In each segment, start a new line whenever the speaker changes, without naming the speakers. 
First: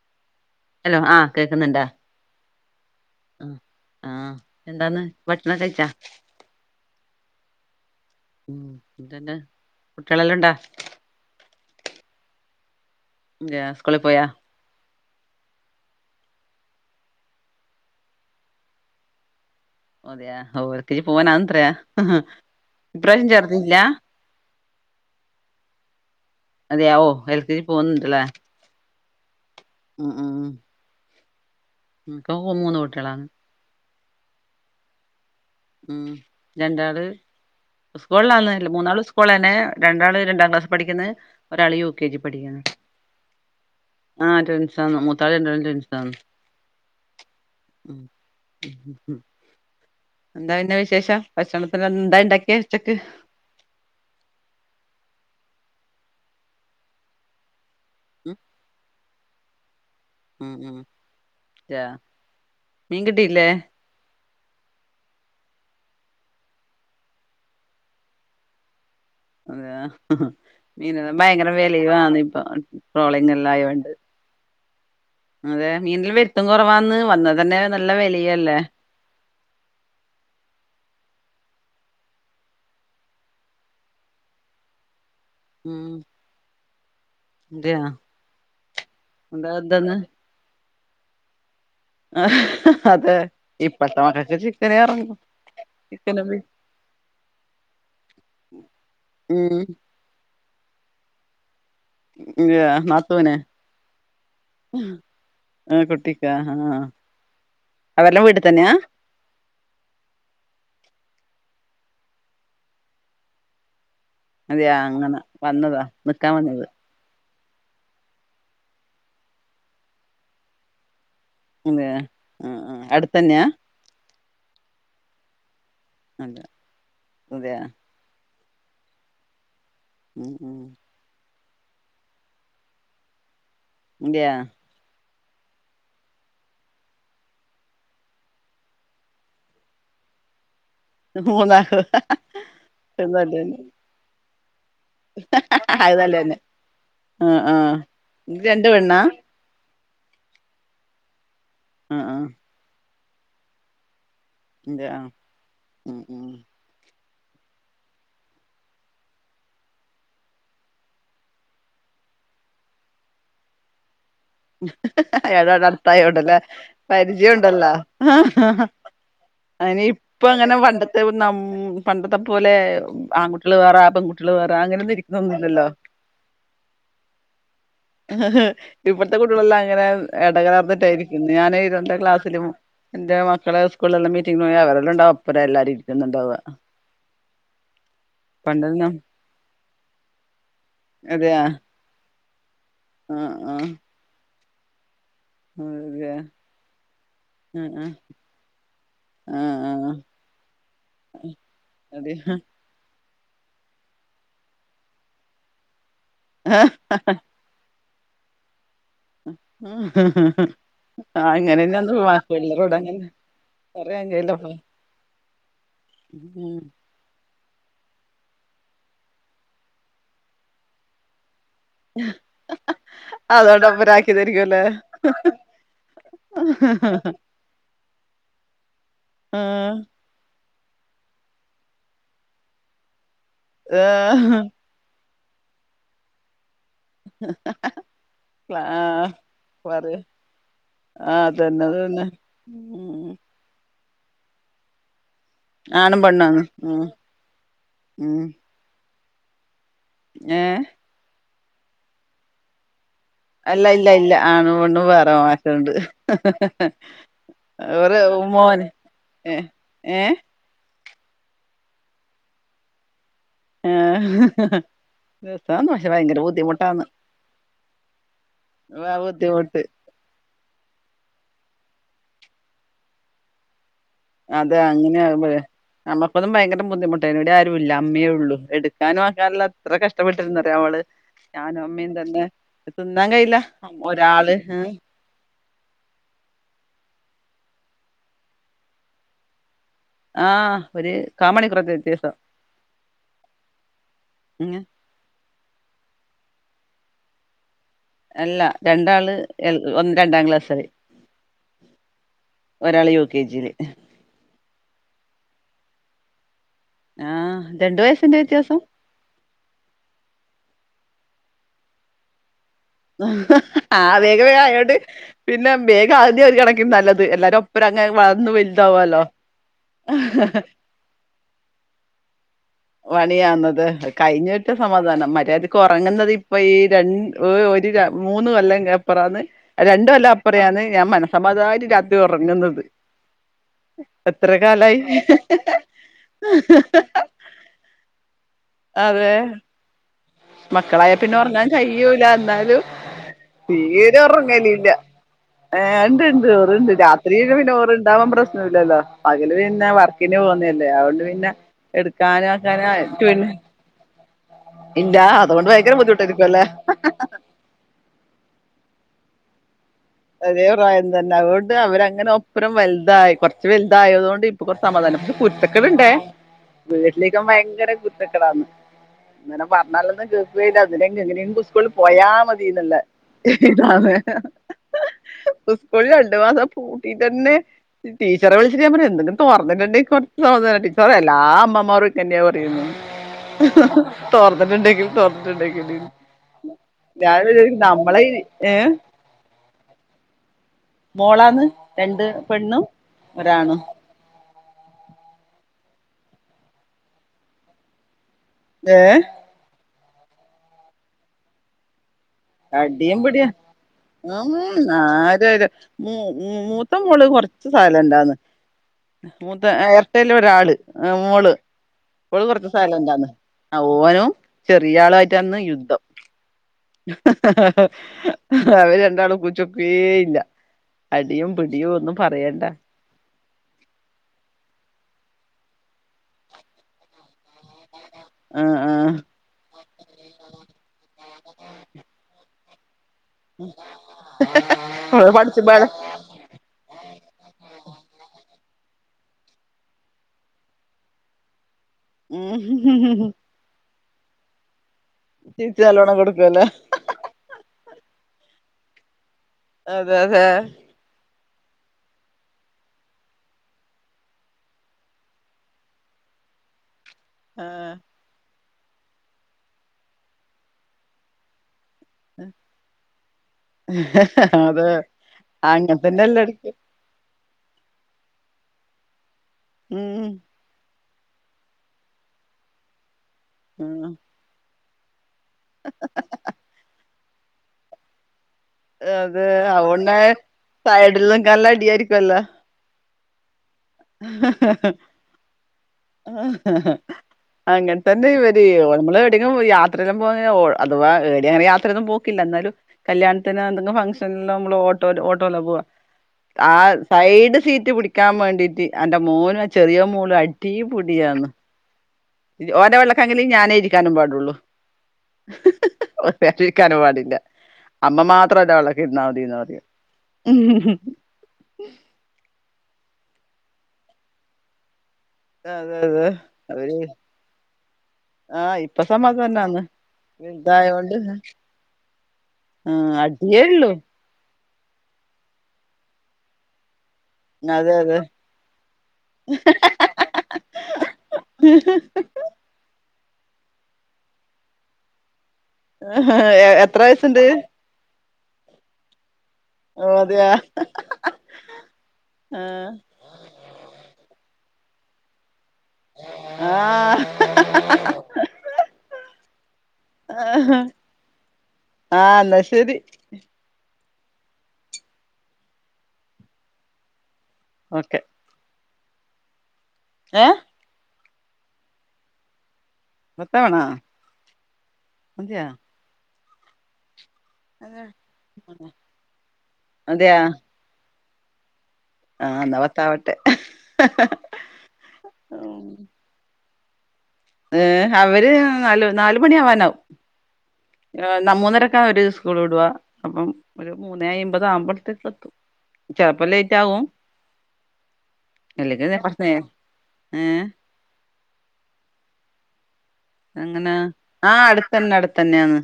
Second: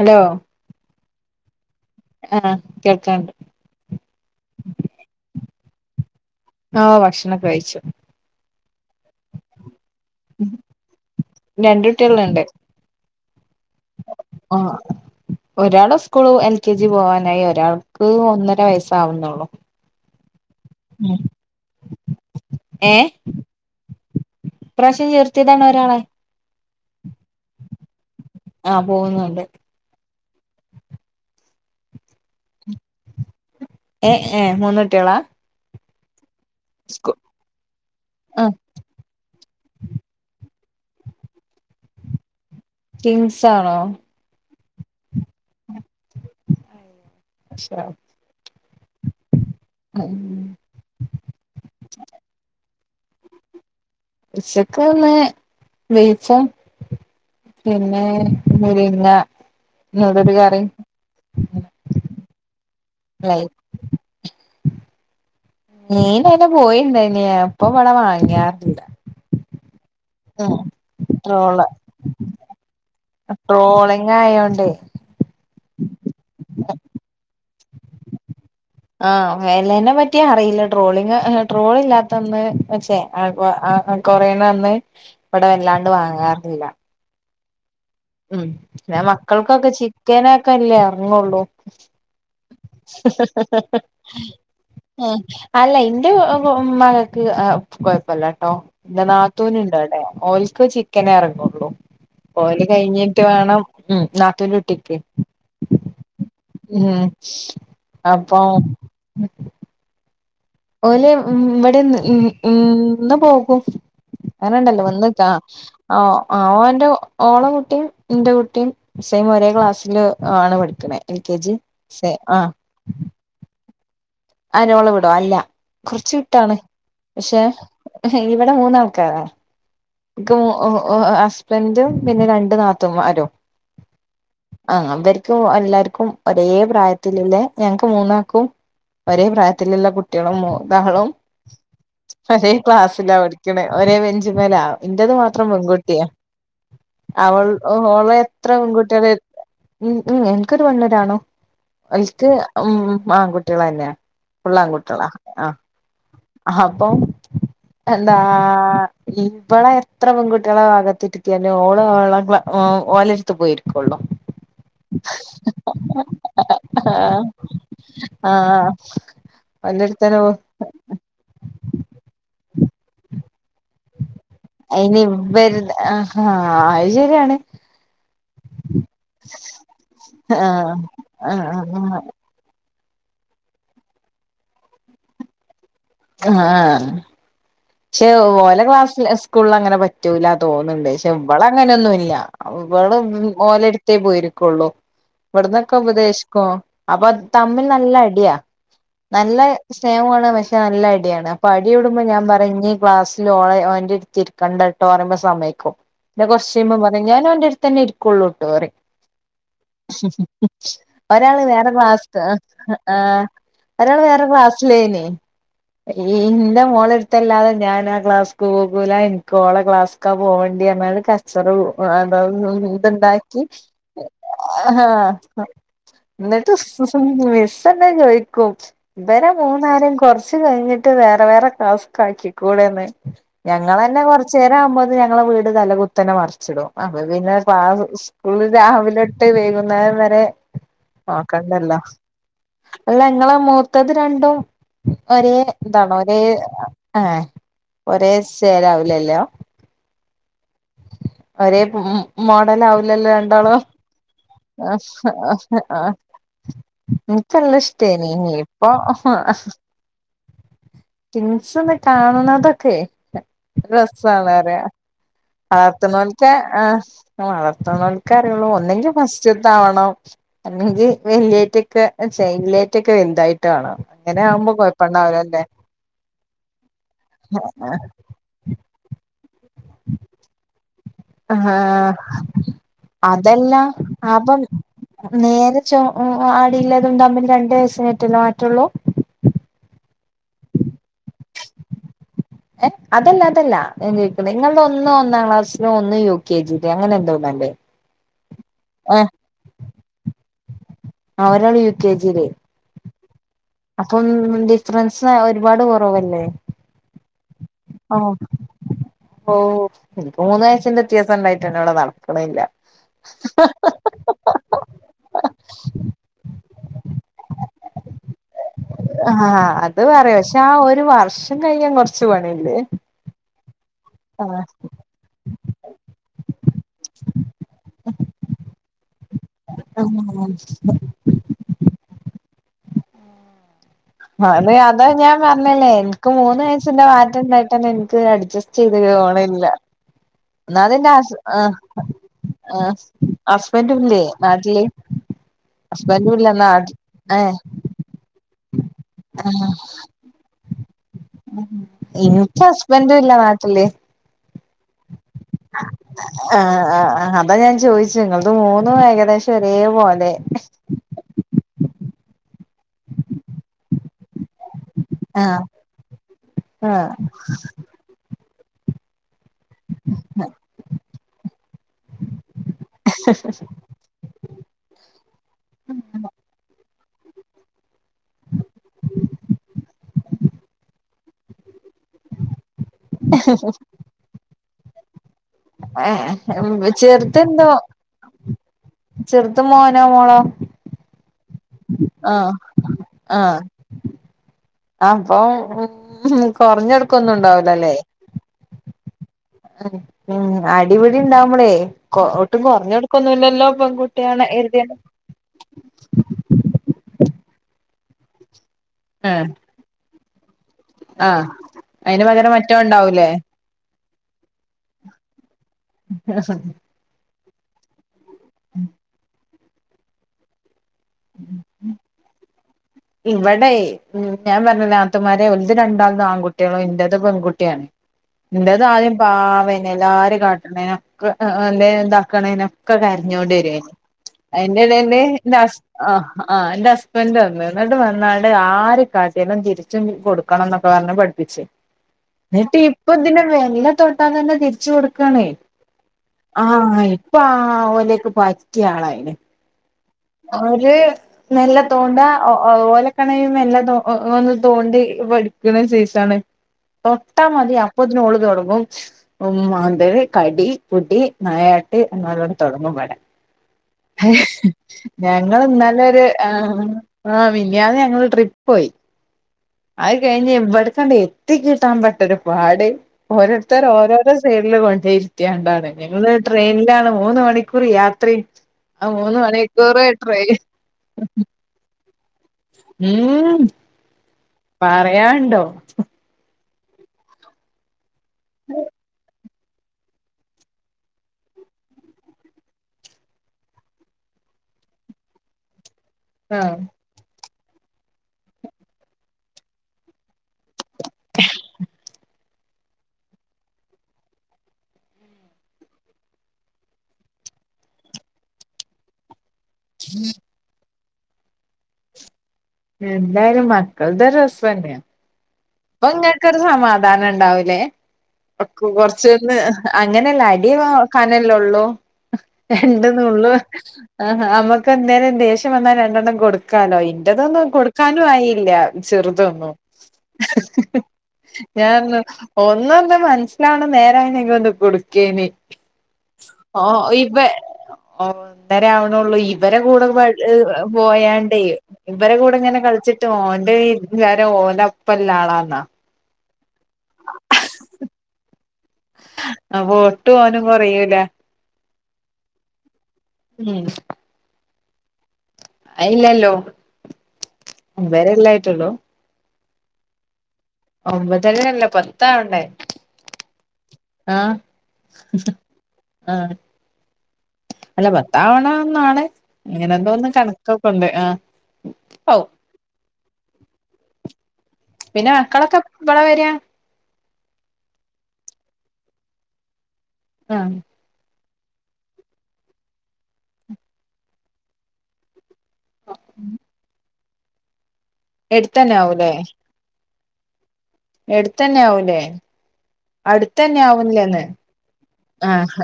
Hello.
Hello ആഹ് കേക്കുന്നുണ്ടാ?
ആഹ് കേൾക്കാണ്ട്
ആഹ് എന്താന്ന് പ എന്നാ കഴിച്ച.
ആഹ ഭക്ഷണഒക്കെ കഴിച്ചു.
ഉം ഇന്തന്നെ. കുട്ടികളെല്ലാം ഇണ്ടാ
രണ്ടുട്ടിആള്ണ്ട്.
ഇല്ലാ സ്കൂളീ പോയാ?
ഒരാള് സ്കൂള് എൽ കെ ജി പോവാനായി ഒരാൾക്ക് ഒന്നര വയസ്സാവുന്നുള്ളു
അതെയാ ഓ ഒക്കി
ഉം
പോവാനാത്രയാ ഇപ്രാവശ്യം ചെർതല്ല
ഈ, പ്രാവശ്യം, ചേർത്തിതാണ്, ഒരാളെ.
അതെയവോ? എൽക്കിപോന്നുണ്ട് ലേ
ആഹ് പോകുന്നുണ്ട്
ഉം ഉം ന്കും മൂന്ന് കുട്ടികളാണ്
എ ഏ മൂന്നുട്ടികളാ
മ്മ് രണ്ടാള്
ആഹ്
സ്കൂളിലന്നല്ല മൂന്നാള് സ്കൂള തന്നെ രണ്ടാള് രണ്ടാം ക്ലാസ് പഠിക്കുന്നത് ഒരാൾ യു കെ ജി പഠിക്കാണ്
ട്വിൻസ് ആണോ
ആ ട്വിൻസാ മൂത്താള് രണ്ടാളും ട്വിൻസാണ് [inaudible]
ആ
എന്താ പിന്നെ വിശേഷം ഭക്ഷണത്തിന് എന്താ ഇണ്ടാക്കിയെ ഉച്ചക്ക്
ഉച്ചക്കിന്ന് വെയിച്ച പിന്നെ മുരിങ്ങ നൂടല്
മ്മ്
കറിയും
മ്മ് ആഹ്
ലൈ
മീൻകിട്ടീല്ലേ
മീൻ അയിലെ പോയിണ്ടന്യേ അപ്പൊ ഇവിടെ വാങ്ങിയാറില്ല
അതെയാ ആഹ്
ഉം
മീനിന് ഭയങ്കര
ട്രോള്
വിലയുമാണ് ഇപ്പൊ ട്രോളിങ് എല്ലായുകൊണ്ട്
ട്രോളിങ് ആയോണ്ടേ
അതെ മീനില് വരുത്തും കുറവാന്ന് വന്നത് തന്നെ നല്ല വെലിയല്ലേ
ആഹ വേലേനെ പറ്റി അറിയില്ല ട്രോളിങ് ട്രോൾ ഇല്ലാത്തന്ന് ച്ചേ അ ആഹ് കൊറയണന്ന് പ്പട വല്ലാണ്ട് വാങ്ങാറില്ല
അതയാ
ഉം പിന്ന മക്കൾക്കൊക്കെ ചിക്കനൊക്കല്ലേ ങ്ങുള്ളൂ
അതെ ഇപ്പഴത്തെ മക്കക്ക് ചിക്കനെ എറങ്ങു
അല്ല ന്റെ
ചിക്കനും ബീ
ഉം മകക്ക് കൊഴപ്പല്ല ട്ടോ ന്റെ നാത്തൂൻ
ഉം
ണ്ട് അടെ ഓൽക്ക് ചി ക്കനെ ഇറങ്ങുള്ളൂ
ഇല്ല്യ
ഓല് കഴിഞ്ഞിട്ട്
നാത്തൂന്
വേണം ഉം നാത്തൂന്റുട്ടിക്ക്
ആ കുട്ടിക്ക ആ
ഉം
അവരെല്ലാം വീട്ടി
അപ്പം
തന്നെയാ
ഓല് ഇവിടെന്ന് ഇഇ ഇന്ന് പോകും
അതെയാ
അനണ്ടല്ലോ
അങ്ങനെ
ഒന്ന്ക്കാ
വന്നതാ
ആ
നിക്കാൻ
ആ
വന്നത്
ഓന്റെ ഓള കുട്ടിയും ന്റെ കുട്ടിയും സെയിം ഒരേ ക്ലാസ്സില് ആണ് പഠിക്കിണേ
അതയാ അ ആഹ് അടുത്തന്നെയാ
ആര് ഓളെ വീടോ അല്ല കുറച്ച്
അതെ
വിട്ടാണ് പക്ഷെ
അതെയാ
ഹ് ഇവിടെ മൂന്നാ ആൾക്കാര
ഉം
ഓ
ഉം
ഓ അ ഫ്രണ്ടും പിന്നെ രണ്ട നാത്തന്മാരും
ഇന്ത്യ
എല്ലാവർക്കും ഒരേ പ്രായത്തിലല്ലേ ഞങ്ങക്ക് മൂന്നാക്കും ഒരേ പ്രായത്തിലുള്ള കുട്ടികളും എള
മൂന്നാ
ഒരേ
അത്
ക്ലാസ്സില
നല്ലന്നെ
പഠിക്കണേ ഒരേ അജ്മല എന്റേത് മാത്രം
അത്
പെൺകുട്ടിയാ
നല്ലന്നെ ആഹ്
അവൾ
ആഹ്
അവളെ
ഇത്
എത്ര
രണ്ട്
പെൺകുട്ടി
പെണ്ണാ
ഉം ഉം എനക്ക്ൊരു വണ്ള്ളരാണോ
ആഹ് ആഹ്
അത്ത് ഉം ആഹ കുട്ടികള തന്നെയാ ഫുൾ
ഇന്റെ
ആൺകുട്ടികളാ
ആഹ് ഉം ഉം
അഹ് അപ്പോ എന്താ ഇപ്പള എത്ര പെൺകുട്ടികളെ ഭാഗത്തിട്ടിട്ട തന്നെ ഓള ഓലെടുത്ത് പോയിരിക്കുവുള്ളു
അയാടടെ അടുത്തായോണ്ടല്ലേ
ആഹ്
പരിചയം ഉണ്ടല്ലോ
ആഹ്
അനി
ഓലടുത്തന്നെ
ഇപ്പ
പോ
അങ്ങനെ പണ്ടത്തെ ന പണ്ടത്തെ പോലെ ലെ അഹ് പെൺകുട്ടികളെ വേറെ
അയിന് ഇവര്
ആൺകുട്
ആഹ് അത് ശരിയാണ്
ഇത്തെ കുട്ടികളെല്ലാം അങ്ങനെ ഇടകലാർന്നട്ടായിരിക്കുന്നു
ആഹ്
ഞാൻ
ആഹ്
രണ്ട ക്ലാസിലും എന്റെ മക്കളെ സ്കൂളെല്ലാം മീറ്റിംഗ പോ അവരെല്ലാംണ്ടാവുംപ്പം എല്ലാരുംും
ആഹ പക്ഷേ ഓല
പണ്ടൊന്നും
ക്ലാസ്ൽ സ്കൂളിൽ അങ്ങനെ പറ്റൂല തോന്നുന്നുണ്ട് പക്ഷെ
അതെയാ
ഇവള അങ്ങന ഒന്നും അല്ല അവള്
ആഹ് ആഹ്
ഓലെടുത്തേ പോയിരും കൊള്ളൂ ഇവിടന്നൊക്കെ
അതെയാ
ഉപദേശിക്കോ അപ്പൊ തമ്മിൽ
ആഹ് ആഹ്
നല്ല അടിയാ നല്ല
ആഹ് ആഹ്
സ്നേഹമാണ് പക്ഷെ നല്ല അടിയാണ് അപ്പൊ അടി ഇടുമ്പോ ഞാൻ പറ
അതെ
ക്ലാസ്സൽ ഓടെ ഓന്റെടുത്തിരിക്കണ്ട കേട്ടോ പറയുമ്പോ സമയ്ക്കും പിന്നെ കുറച്ചു കഴിയുമ്പോൾ പറയും ഞാൻ ഓന്റടുത്ത് ഇരിക്കും കൊള്ളോട്ട വരെ
ആ
ഒരാള് വേറെ
അങ്ങനെന്നെന്ന്
ക്ലാസ്
പിള്ളേരോട് അങ്ങനെ
ആ ഒരാൾ
പറയാൻ
വേറെ
കഴിയില്ല
ക്ലാസ്സിലേന
ഉം
ഇന്റെ മോള എടു അല്ലാതെ ഞാൻ ആ ക്ലാസ് പോകൂല എനിിക്കോളെ ക്ലാസ്ാ പോകേണ്ടി ക അതോ ഇത്ണ്ടാക്കി
അതോണ്ട് അവരാക്കിതരിക്കുല്ലേ
എന്നിട്ട് മിസ്സ് എന്നെ ചോദിക്കും ഇവരെ
ആ
മൂന്നരം കുറച്ച് കഴിഞ്ഞി ് വേറെ വേറെ കാക്കിക്കൂടെന്ന് ഞങ്ങള്
ആ
തന്നെ കുറച്ചുനേരം ആവുമ്പോ നിങ്ങളെ വീട് തലകുത്തനെ മറിച്ചിടും അപ്പ പിന്നെ പ സ്കൂളിൽ രാവിലെ ഇട്ട് വൈകുന്നേരം
പറയ്
വരെ
ആ അതന്നെ
നോക്കണ്ടല്ലോ
അതന്നെ
അല്ല
ഉം
ങ്ങളെ മൂ മൂത്തത് രണ്ടും ഒരേനെ ഇതണോ
ആണും
ഒരേ
പെണ്ണാണ് ഉം
ആ ഒരേ
ഉം
ശേലാവും ല്ലല്ലോ
ഏ
ഒരേ മോഡലാവും ഇല്ലല്ലോ രണ്ടാളോ
അല്ല ഇല്ല ഇല്ല ആണും പെണ്ണും വേറെ മാറ്റം ഉണ്ട്
എനിക്ക് നല്ല
വെറെ
ഇഷ്ടേനി
മോന്
ഇപ്പൊ
ഏ ഏ
ടിൻസിനെ കാണുണതൊക്കെ
ആ
രസാണറിയാ
രസാണ് പക്ഷെ ഭയങ്കര
വളർത്തണോൽക്കെ ആ
ബുദ്ധിമുട്ടാന്ന്
വളർത്തണോൽക്കെ അറിയുള്ളൂ ഒന്നെങ്കിൽ
ആ
ഫസ്റ്റ്
ബുദ്ധിമുട്ട്
താവണം അല്ലെങ്കിൽ വല്ല്യ റ്റിക്ക് ചെയിൻലേറ്റ്ക്കെ വെലുതായിട്ട് കാണാം
അതെ അങ്ങനെയാകുമ്പഴേ നമ്മുക്കൊന്നും ഭയങ്കര ബുദ്ധിമുട്ടാണ് ഇവിടെ ആരും ഇല്ല അമ്മേ ഉള്ളു എടുക്കാനും ആക്കാനുള്ള എത്ര കഷ്ടപ്പെട്ടിരുന്നോ അറിയവോ അവള് ഞാനും അമ്മയും തന്നെ
ആഹ്
തിന്നാൻ കഴിയില്ല
അതല്ല
ഒരാള്
ആടിയില്ലാതൊണ്ട് അമ്മക്ക് രണ്ട് ദിവസ ആയിട്ടല്ലോ മാറ്റുള്ളൂ
ആഹ് ഒരു കാ മണിക്കൂറത്തെ വ്യത്യാസം
ഏ അതല്ല അതല്ല ഞാൻ ചോദിക്കണെ
ഉം
നിങ്ങളുടെ ഒന്ന് ഒന്നാം ക്ലാസ്സിലോ ഒന്നും യു കെ ജി അങ്ങനെ എന്തോ ഒന്നല്ലേ
അല്ല രണ്ടാള് രണ്ടാം ക്ലാസ് തത്
ആ ഒരാള് യു കെ ജിയില്
യു കെ ജിയില്
അപ്പം ഡിഫറൻസ് ഒരുപാട് പോവല്ലേ
ആഹ് രണ്ട്
ആ
വയസ്സിന്റെ വ്യത്യാസം
ഓ ഇനിപ്പോ മൂന്നുവയസിൻറെ വ്യത്യാസം ഉണ്ടായിട്ട് ഒന്നും നടക്കണേ ഇല്ല
ആ വേഗ വേഗ ആയോണ്ട് പിന്നെ വേഗ ആദ്യ ഒരു കണക്കും നല്ലത് എല്ലാരും ഒപ്പര അങ്ങെ വളർന്നു വലുതാവല്ലോ
ആഹ് അത് പറയാ
ഹ
പക്ഷെ
ഹ
ആ ഒരു വർഷം കഴിയാൻ [unintelligible]
വണിയന്നത് അ കഴിഞ്ഞൊട്ട സമാധാനം മര്യാദയ്ക്ക് ഉറങ്ങുന്നത് ഇപ്പോൾ ഈ രണ്ട് ഒരു മൂന്ന് കൊല്ലം ഇപ്പുറാന്ന് രണ്ട് കൊല്ലം
ആ
അപ്പറേണ് ഞാ മനസമാതമായിട്ട രാത്രി ഉറ ഉറങ്ങുന്നത് എത്ര
അതെ
കാലായി
അതാ ഞാൻ പറഞ്ഞല്ലേ എനിക്ക് മൂന്ന വയസ്സിന്റെ മാറ്റണ്ടായി എനിക്ക് അടു
അതെ
ചെയ്ത്ണില്ല
മക്കളായ പിന്നെ ഉറങ്ങാൻ കഴിയുല്ല എന്നാലും
ആഹ് ഹസ്ബൻഡും
തീരെ
ഇല്ലേ നാട്ടില്
ഉറങ്ങലല്ല ഏ ഉണ്ട്
ഹസ്ബൻഡും
ഇണ്ട്
ഇല്ല
റുണ്ട്
നാട്ടിൽ
രാത്രി
ഏഹ്
പിന്നെ ഓറണ്ടാവാൻ പ്രശ്ന ഇല്ലല്ലോ പകല്
ആഹ്
പിന്നെ വർക്കിന് പോന്നല്ലേ അതൊണ്ട് പിന്നെ എടുക്കാനും
എനിക്ക്
ആക്കാനും
ഹസ്ബൻഡും ഇല്ല
പിന്നെ
നാട്ടില്
ഇല്ല അതുകൊണ്ട് ഭയങ്കര ബുദ്ധിമുട്ടായിരിക്കുവല്ലേ
ആഹ് ആഹ് ആഹ് അതാ ഞാൻ ചോയിച്ചേ ഇങ്ങൾത് മൂന്നും ഏകദേശം ചെറീയെ
ഒരേ പ്രായം തന്നെ അതോണ്ട് അവരങ്ങ് അങ്ങനെ ഒപ്പരം വൽതായി കൊർച്ച് വൽതായതോണ്ട് ഇപ്പൊ കൊ സമാധാനം. ഇത്
ആഹ്
കുരുത്തക്കേട് ഇണ്ടേ.
ആഹ്
വീട്ടിലെക്കെ ഓൻ വയങ്കര കുര്ത്തക്കേടാണ്. ഇങ്ങനെ പർഞ്ഞാലൊന്ന് കേക്കുയില്ല. ഇതിനെങ്ക് എങ്ങനെയെങ്കി സ്കൂളില് പോയാമതീന്ന്ല്ല ഇഹ് ഇഹ് ഇതാണ് ഇഹ്. ഉസ്കൂള് രണ്ട് മാസം പൂട്ടീട്ടെന്നെ ടീച്ചറെ വിളിച്ചിട്ട് ഞാൻ പറയ് എന്തെങ്കി തൊർന്ന്ട്ട്ണ്ടെങ്കി കൊർച്ച് സമാധാനെ ഇപ്പ എല്ലാ അമ്മ മൊറൊക്കെന്നെ പറയുന്നേ. ഇഹ് ഇഹ് തൊർ ർന്ന്ണ്ടെങ്കി തൊർന്ന്. [unintelligible]
ഏഹ്
ഞാൻ
ചെറുതെന്തോ
വിചാരിക്കും നമ്മളെ ഈ ഏഹ്
ത് മോനോ മോളോ?
മോളാന്ന്. രണ്ട്
ആഹ്
പെണ്ണും ഒരാണ്.
ആപ്പം ഊ ഇഹ് കൊർഞ്ഞൊ ട്ക്കൊന്നും ഇണ്ടാവുലാല്ലേ.
മേ
പിന്നെ അടിപിടി ഇണ്ടാവ്മ്പെളെ
അടിയും പിടിയും
പെൺകുട്ടിയാണ്
ഊം
എരുതിയാണ്
ആരര് മൂ മൂത്ത മോള് കൊർ ച്ച് സയ്ലന്റാന്ന്
ഉം
മൂത്തെ ഏഹ്ർ ത്തേലൊരാൾ
ആഹ് അയിന് പകരം മറ്റോൻ ഉണ്ടാവു ലേ.
സൈലന്റാന്ന് ആ ഓനും ചെറിയ ആളു ആയിട്ടാണ്ന്ന് യുദ്ധം. അവര് രണ്ടാളും കൂച്ചൊക് പേ ഇല്ല അടിയും പിടിയും ഒന്നും പറയണ്ട
ഇവിടേയ് ഞാൻ പറഞ്ഞില്ലേ നാത്തൂമാര് ഓലത് രണ്ടാളതും ആൺകുട്ടിയാളും ഇന്റെത് പെൺകുട്ടിയാണ്
ആഹ്
എന്റെത് ആദ്യം
ആഹ്
പാവേനെ എല്ലാരും കാട്ടനീനുക്കെ എ എ ല്ലേതും ഇതാക്ക് ണെനും ഒക്കെ കരഞ്ഞോണ്ട് വര്വേ. അയ്ന്റെടേല്
ഓള്
ഇന്റെ ഹസ്
പഠിച്ച്മ്പാടെ
ആഹ് ആഹ് ഇന്റെ ഹസ്ബൻഡ് വന്ന് വന്ന്കാണ്ട് ആര് കാട്ടിയാലും തിരിച്ചും കൊടുക്കണന്നൊക്കെ പറഞ്ഞ് പഠിപ്പിച്ച്
ഉം
ഇന്നിട്ട് ഇപ്പതിനെ മെല്ലെ തൊ അതന്നെ തിരിച്ചു കൊട് ണെ
ചിരിച്ച് നല്ലോണം
ആ
കൊടുക്കുവല്ലേ
ഇപ്പ ആ ഓലക്ക് പ ആളായേനെ
അതെ അതെ
മെല്ലെ തോണ്ട ഒ ഓ ഓലൊക്കണേയ് മെല്ല തോ ഒ ഒന്ന് തോണ്ടി വടിക്ക്ണ് സൈസാണ്. തൊട്ടാ മതി
ആഹ്
അപ്പത്തിനും ഓള് തൊടങ്ങും ഉം മാന്തൽ, കടി, പിടി, നായാ നല്ലോണം തൊടങ്ങുവെടെ
അതെ
ഞങ്ങൾ
അങ്ങൻതന്നെ
ഇന്നലൊര് ആ
എല്ലാട്ത്തും
ആഹ് മിനിഞ്ഞാന്ന് ഞങ്ങളൊരു ട്രിപ്പോയി. അത്
ഉം
കഴിഞ്ഞ് ഇവിട് എത്തിക്കിട്ടാൻ പെട്ടൊരു പാട് ഓരോരുത്തർ
ഉം
ഓരോരോ സൈഡിൽ വ ദേശ് ണ്ടാണ് ഞങ്ങള് ട്രെയിൻലാണ് മൂന്ന് മണിക്കൂർ യാത്രം
അതെ ആവന്നെ സൈഡിലൊക്കെ നല്ല അടിയായിരിക്കും കല്ല
ഊം പറയാണ്ടോ
ആ അങ്ങനത തന്നെ വരേയോ ഞമ്മള് ധികോം യാത്രെന്നും പോവാ അഥവാ ഏടെയാണങ് യാത്രെന്നും പോക്കില്ല ന്നാലും കല്യാണത്തിനോ ന്തെങ്കിഫഗ്‌ഷന്ലോ നമ്മള് ഓട്ടോ ഓട്ടോലാപോവാ. ആ
ആഹ്
സൈഡ് സീറ്റ് പിടിക്കാൻ മേണ്ടിട്ട് ത്തി അന്റെ മോനും ആ ചെറിയ മോളും അടിയും പുടിയാന്ന് ഓന്റെ വെള്ള കാങ്ങില് ഞാനേ ഇരിക്കാനും പാടുള്ളൂ ഓൻ [unintelligible] ഇരിക്കാനും പാടില്ല അമ്മ മാത്രം [unintelligible] ഇന്നാൽ മതിന്ന് പറ ഉം ഉം
എന്തായാലും മക്കള്ടെ രസന്നെയ
അതെ
ഇപ്പൊ
അതെ
ഇങ്ങക്കൊരു
അവര്
സമാധാനം ഉണ്ടാവൂലേ
ആഹ് ഇപ്പൊ
കൊറച്ചൊന്ന്
സമാധാനാന്ന്
അങ്ങനെല്ല അടിയെ
വലുതായോണ്ട്
വക്കാനല്ലേള്ളൂ
ആഹ്
രണ്ട്ന്നുള്ള്
അടിയേ ഉള്ളൂ
ആഹ് ഇപ്പ എന്തെലും ദേശ്യം വന്നാൽ രണ്ടെണ്ണം കൊടുക്കാലോ ഇതൊന്നും
അതെ അതെ
കൊടുക്കാനും ആയില്ല ചെറുതൊന്നും ഞാനൊന്ന് ഒന്ന്ന്ത മനസ്സിലാവണ നേരായനെ ക്കൊന്ന് കൊടുക്കേന്
ആഹ് എത്ര വയസണ്ട്
ഓന്നര ആവണള്ളൂ ഈ ഇവരെ കൂടെ
ഓ അതെയാ
പോയാണ്ടെ ഇവരെടെ കൂടെ ഇങ്ങനെ
ആഹ്
കളിച്ചിട്ട് ഓന്റെ വിചാരം ഓന്റെ ഒപലാളാന്ന
ആഹ [unintelligible]
ആ വോട്ട് ഓന് കൊറയൂല
ആഹ് എന്നാ ശരി
ഉം ഇല്ലല്ലോ ഒമ്പരല്ലെ ആയ്ട്ടള്ളു
ഏഹ്
ഒമ്പതരല്ലേ പത്ത് ആവണ്ടേ
പത്താവണോ
ആഹ
മതിയാ
ആഹ അല്ല പത്താവണന്നാണ് ഇങ്ങനെ എന്തോ ഒന്നു
അതെയാ
കണക്കൊകെണ്ട് ആ
ആഹ് ന്നപത്താവ [unintelligible]
പിന്നെ മക്കളൊക്കെ ഇപള വരാ
ഏ അവര് നാല് നാല് മണി ആാവാനാവും
ആഹ
ന്ന മൂന്നരൊക്കെ അവരുസ്കൂൾ ഇടുവാ അപ്പം ഒരു മൂന്നെ അമ്പത ആവുമ്പോത്തേക്കെത്തും ചെലപ്പ ലേറ്റ് ആകും
എടുത്തന്നെ ആാവൂലേ
ഏ
എട്ത്തന്ന്യാവു ലേ.
അങ്ങനെ ആഹ് അടുത്തന്നെ
ആഹ്
അടുത്തന്നെയാന്ന്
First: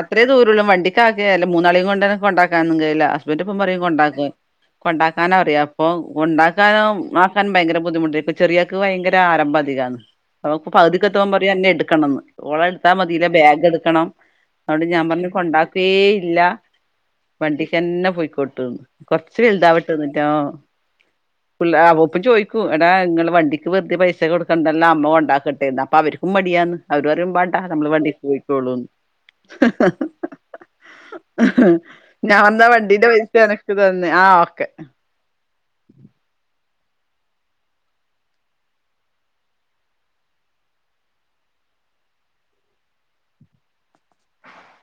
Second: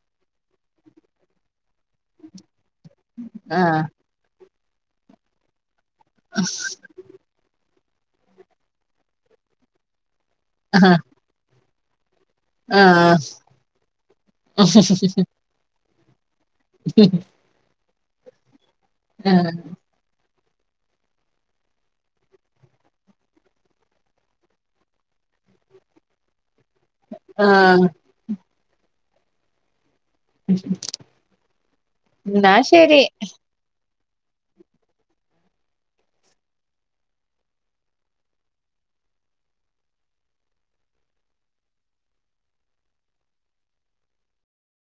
അത്രയും ദൂ വണ്ടിക്കാക്കുകല്ല മൂന്നാളും കൊണ്ട്കൊണ്ടാക്കുക രാന്നുംകയുലാ ഹസ്ബന്റ് ഇപ്പം പറിം
ആഹ്
കൊണ്ടാക്കാ. കൊണ്ടാക്കാന അറിയ ഇപ്പം കൊണ്ടാക്കാനും ആക്കാനും ഭയ്ങ്കര ബുദ്ധിമുട്ട് ഇപ്പ ചെറിയാൾക്ക് ഭയങ്കര ആരംഭഅധികാണ് നമുക്ക്
ആഹ്
പകുതിക്ക് എത്തുമ്പോ പറയും അന്നേ കെണന്ന് ഓള എടുത്താൽ
ആഹ്
മതില്ലെ ബാഗ് എടുക്കണം അതൊണ്ട് ഞാൻ പറഞ്ഞു കൊണ്ടാക്ക പേ [unintelligible] ഇല്ല വണ്ടി എന്നെ പൊയ്ക്കോട്ട് ന്ന് കൊറച്ചു
ആഹ്
വലുതാവട്ടെ ന്നട്ട് ചോയ്ക്കും എടാ നിങ്ങള് വണ്ടിക്ക് വെറുതെ പൈസ കൊടുക്കണ്ടല്ലോ അമ്മ ഉണ്ടാക്കട്ടെന്ന് അപ്പൊ അവർക്കും മടിയാന്ന് അവർ പറയും മ്പാണ്ട
ആഹ്
നമ്മള് വണ്ടിക്ക് പോയി് ക്കോളും ഹ് ഹ് ആഹ് ഞാൻ
എന്നാ
ന്നാ
ശരി
വണ്ടീന്റെ പൈസ എനക്ക് തന്നെ ആഹ് ഒക്കെ